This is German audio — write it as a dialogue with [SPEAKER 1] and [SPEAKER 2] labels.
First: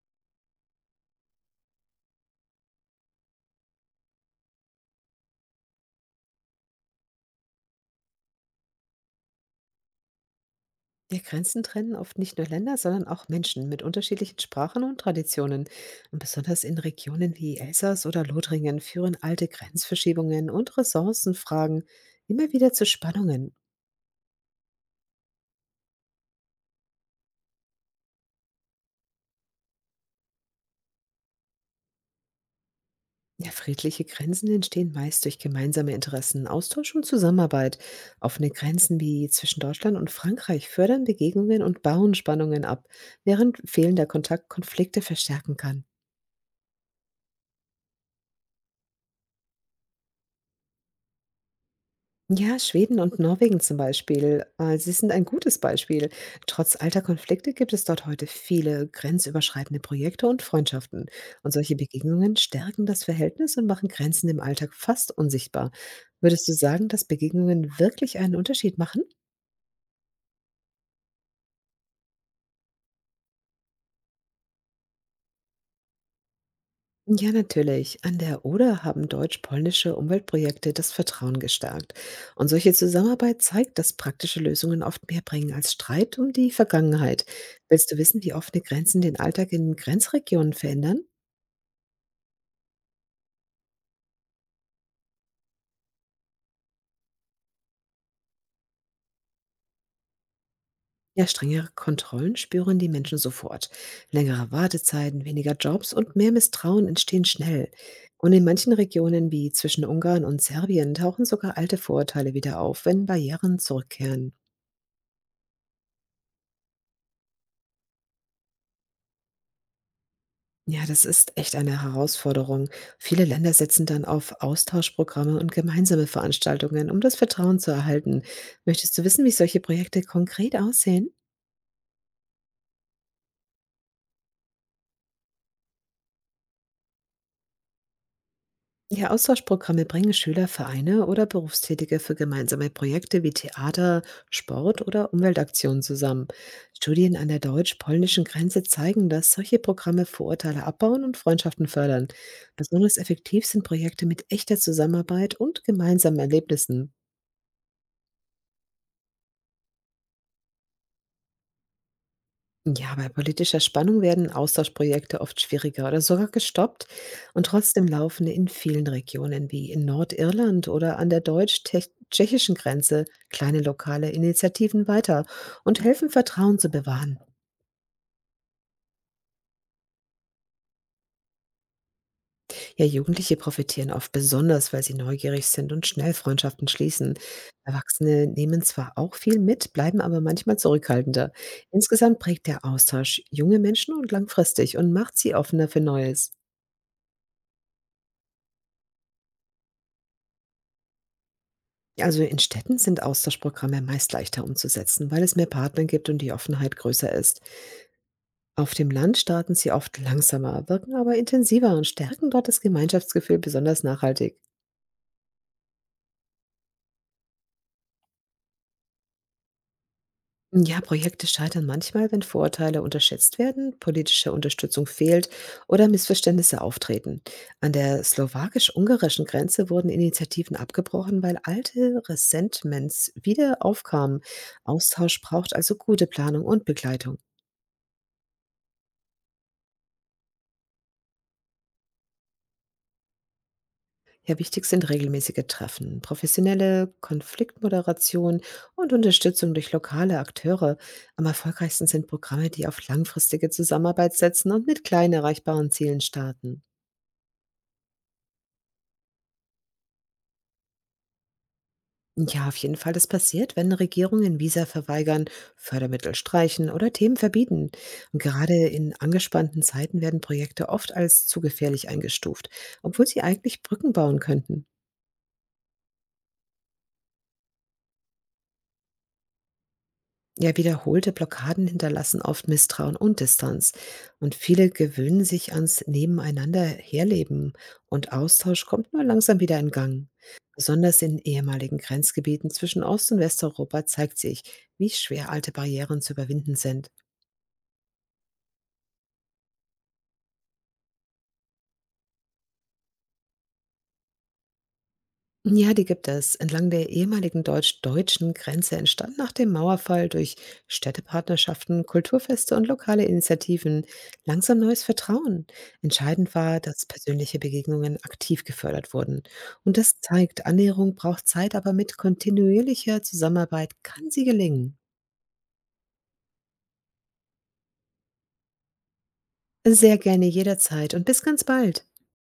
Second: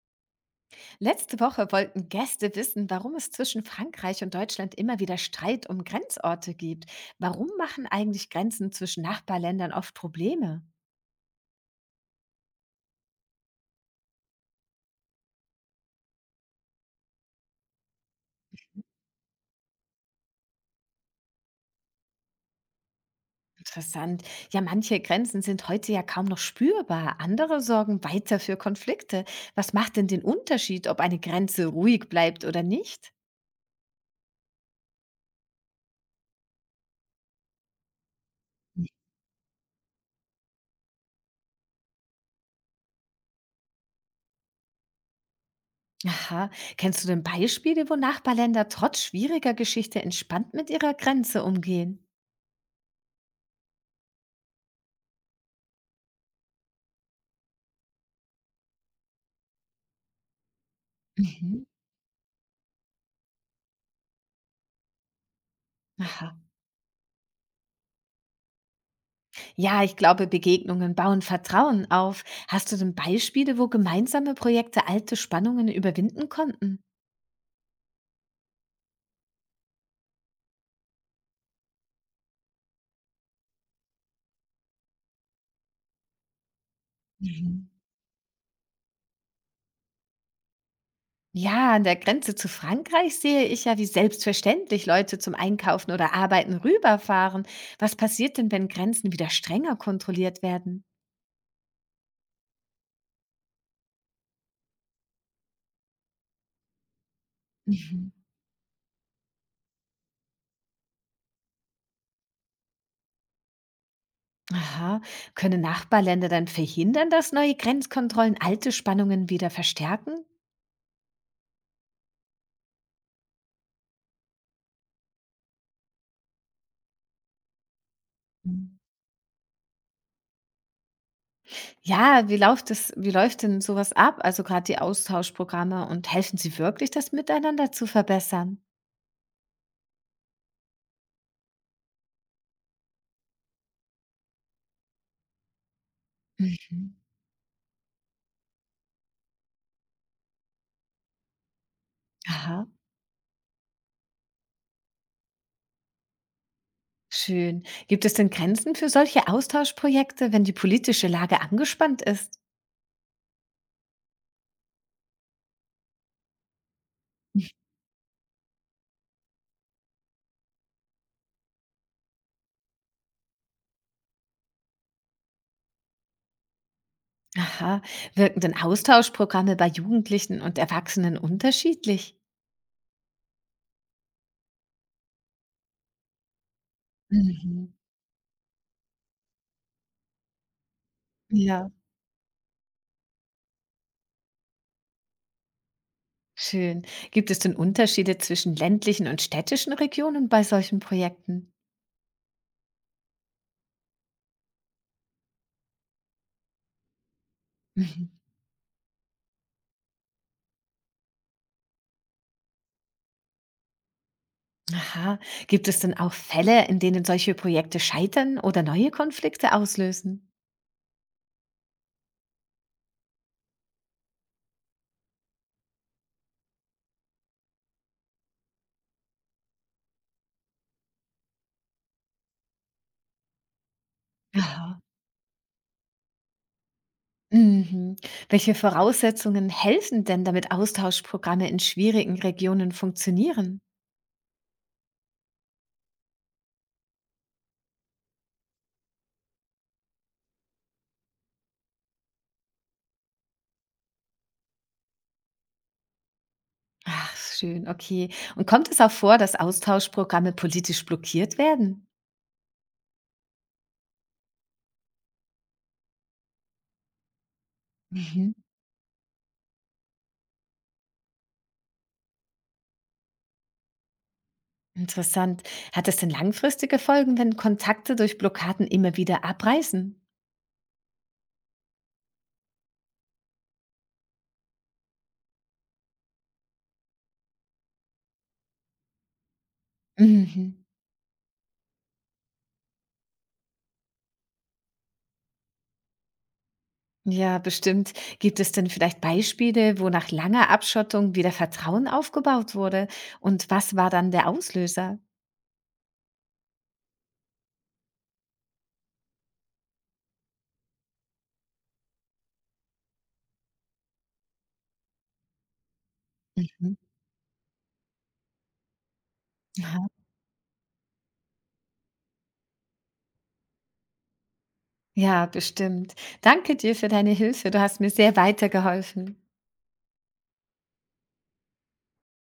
[SPEAKER 1] Letzte Woche wollten Gäste wissen, warum es zwischen Frankreich und Deutschland immer wieder Streit um Grenzorte gibt. Warum machen eigentlich Grenzen zwischen Nachbarländern oft Probleme?
[SPEAKER 2] Ja, Grenzen trennen oft nicht nur Länder, sondern auch Menschen mit unterschiedlichen Sprachen und Traditionen. Und besonders in Regionen wie Elsass oder Lothringen führen alte Grenzverschiebungen und Ressourcenfragen immer wieder zu Spannungen.
[SPEAKER 1] Interessant. Ja, manche Grenzen sind heute ja kaum noch spürbar, andere sorgen weiter für Konflikte. Was macht denn den Unterschied, ob eine Grenze ruhig bleibt oder nicht?
[SPEAKER 2] Ja, friedliche Grenzen entstehen meist durch gemeinsame Interessen, Austausch und Zusammenarbeit. Offene Grenzen wie zwischen Deutschland und Frankreich fördern Begegnungen und bauen Spannungen ab, während fehlender Kontakt Konflikte verstärken kann.
[SPEAKER 1] Aha, kennst du denn Beispiele, wo Nachbarländer trotz schwieriger Geschichte entspannt mit ihrer Grenze umgehen?
[SPEAKER 2] Ja, Schweden und Norwegen zum Beispiel. Sie sind ein gutes Beispiel. Trotz alter Konflikte gibt es dort heute viele grenzüberschreitende Projekte und Freundschaften. Und
[SPEAKER 1] Mhm.
[SPEAKER 2] solche Begegnungen stärken das Verhältnis und machen Grenzen im Alltag fast unsichtbar.
[SPEAKER 1] Aha.
[SPEAKER 2] Würdest du sagen, dass Begegnungen wirklich einen Unterschied machen?
[SPEAKER 1] Ja, ich glaube, Begegnungen bauen Vertrauen auf. Hast du denn Beispiele, wo gemeinsame Projekte alte Spannungen überwinden konnten?
[SPEAKER 2] Ja, natürlich. An der Oder haben deutsch-polnische Umweltprojekte das Vertrauen gestärkt. Und solche Zusammenarbeit zeigt, dass praktische Lösungen oft mehr bringen als Streit um die Vergangenheit.
[SPEAKER 1] Mhm.
[SPEAKER 2] Willst du wissen, wie offene Grenzen den Alltag in Grenzregionen verändern?
[SPEAKER 1] Ja, an der Grenze zu Frankreich sehe ich ja, wie selbstverständlich Leute zum Einkaufen oder Arbeiten rüberfahren. Was passiert denn, wenn Grenzen wieder strenger kontrolliert werden?
[SPEAKER 2] Ja, strengere Kontrollen spüren die Menschen sofort. Längere Wartezeiten, weniger Jobs und mehr Misstrauen entstehen schnell.
[SPEAKER 1] Mhm.
[SPEAKER 2] Und in manchen Regionen wie zwischen Ungarn und Serbien tauchen sogar alte Vorurteile wieder auf, wenn Barrieren zurückkehren.
[SPEAKER 1] Aha, können Nachbarländer dann verhindern, dass neue Grenzkontrollen alte Spannungen wieder verstärken?
[SPEAKER 2] Ja, das ist echt eine Herausforderung. Viele Länder setzen dann auf Austauschprogramme und gemeinsame Veranstaltungen, um das Vertrauen zu erhalten. Möchtest du wissen, wie solche Projekte konkret aussehen?
[SPEAKER 1] Ja, wie läuft denn sowas ab? Also, gerade die Austauschprogramme und helfen sie wirklich, das Miteinander zu verbessern?
[SPEAKER 2] Ja, Austauschprogramme bringen Schüler, Vereine oder Berufstätige für gemeinsame Projekte wie Theater, Sport oder Umweltaktionen zusammen.
[SPEAKER 1] Mhm.
[SPEAKER 2] Studien an der deutsch-polnischen Grenze zeigen, dass solche Programme Vorurteile abbauen und Freundschaften fördern.
[SPEAKER 1] Aha,
[SPEAKER 2] Besonders effektiv sind Projekte mit echter Zusammenarbeit und gemeinsamen Erlebnissen.
[SPEAKER 1] schön. Gibt es denn Grenzen für solche Austauschprojekte, wenn die politische Lage angespannt ist?
[SPEAKER 2] Ja, bei politischer Spannung werden Austauschprojekte oft schwieriger oder sogar gestoppt und trotzdem laufen in vielen Regionen wie in Nordirland oder an der deutsch-tschechischen Grenze kleine lokale Initiativen weiter und helfen Vertrauen zu bewahren.
[SPEAKER 1] Aha, wirken denn Austauschprogramme bei Jugendlichen und Erwachsenen unterschiedlich?
[SPEAKER 2] Ja, Jugendliche profitieren oft besonders, weil sie neugierig sind und schnell Freundschaften schließen.
[SPEAKER 1] Mhm.
[SPEAKER 2] Erwachsene nehmen zwar auch viel mit, bleiben aber manchmal zurückhaltender.
[SPEAKER 1] Ja,
[SPEAKER 2] Insgesamt prägt der Austausch junge Menschen und langfristig und macht sie offener für Neues.
[SPEAKER 1] schön. Gibt es denn Unterschiede zwischen ländlichen und städtischen Regionen bei solchen Projekten?
[SPEAKER 2] Also in Städten sind Austauschprogramme meist leichter umzusetzen, weil es mehr Partner gibt und die Offenheit größer ist.
[SPEAKER 1] Mhm.
[SPEAKER 2] Auf dem Land starten sie oft langsamer, wirken aber intensiver und stärken dort das Gemeinschaftsgefühl besonders nachhaltig.
[SPEAKER 1] Aha. Gibt es denn auch Fälle, in denen solche Projekte scheitern oder neue Konflikte auslösen?
[SPEAKER 2] Ja, Projekte scheitern manchmal, wenn Vorurteile unterschätzt werden, politische Unterstützung fehlt oder Missverständnisse auftreten. An der slowakisch-ungarischen Grenze wurden Initiativen abgebrochen, weil alte Resentments wieder aufkamen.
[SPEAKER 1] Aha.
[SPEAKER 2] Austausch braucht also gute Planung und Begleitung.
[SPEAKER 1] Mhm. Welche Voraussetzungen helfen denn, damit Austauschprogramme in schwierigen Regionen funktionieren?
[SPEAKER 2] Ja, wichtig sind regelmäßige Treffen, professionelle Konfliktmoderation und Unterstützung durch lokale Akteure. Am erfolgreichsten sind Programme, die auf langfristige Zusammenarbeit setzen und mit kleinen erreichbaren Zielen starten.
[SPEAKER 1] Ach, schön, okay. Und kommt es auch vor, dass Austauschprogramme politisch blockiert werden?
[SPEAKER 2] Ja, auf jeden Fall, das passiert, wenn Regierungen Visa verweigern, Fördermittel streichen oder Themen verbieten. Und
[SPEAKER 1] Mhm.
[SPEAKER 2] gerade in angespannten Zeiten werden Projekte oft als zu gefährlich eingestuft, obwohl sie eigentlich Brücken bauen könnten.
[SPEAKER 1] Interessant. Hat es denn langfristige Folgen, wenn Kontakte durch Blockaden immer wieder abreißen?
[SPEAKER 2] Ja, wiederholte Blockaden hinterlassen oft Misstrauen und Distanz. Und viele gewöhnen sich ans Nebeneinander herleben und Austausch kommt nur langsam wieder in Gang.
[SPEAKER 1] Mhm.
[SPEAKER 2] Besonders in ehemaligen Grenzgebieten zwischen Ost- und Westeuropa zeigt sich, wie schwer alte Barrieren zu überwinden sind.
[SPEAKER 1] Ja, bestimmt. Gibt es denn vielleicht Beispiele, wo nach langer Abschottung wieder Vertrauen aufgebaut wurde? Und was war dann der Auslöser?
[SPEAKER 2] Ja, die gibt es. Entlang der ehemaligen deutsch-deutschen Grenze entstand nach dem Mauerfall durch Städtepartnerschaften, Kulturfeste und lokale Initiativen langsam neues Vertrauen. Entscheidend war,
[SPEAKER 1] Mhm.
[SPEAKER 2] dass persönliche Begegnungen aktiv gefördert wurden. Und
[SPEAKER 1] Aha.
[SPEAKER 2] das zeigt, Annäherung braucht Zeit, aber mit kontinuierlicher Zusammenarbeit kann sie gelingen.
[SPEAKER 1] Ja, bestimmt. Danke dir für deine Hilfe. Du hast mir sehr weitergeholfen.
[SPEAKER 2] Sehr gerne jederzeit und bis ganz bald.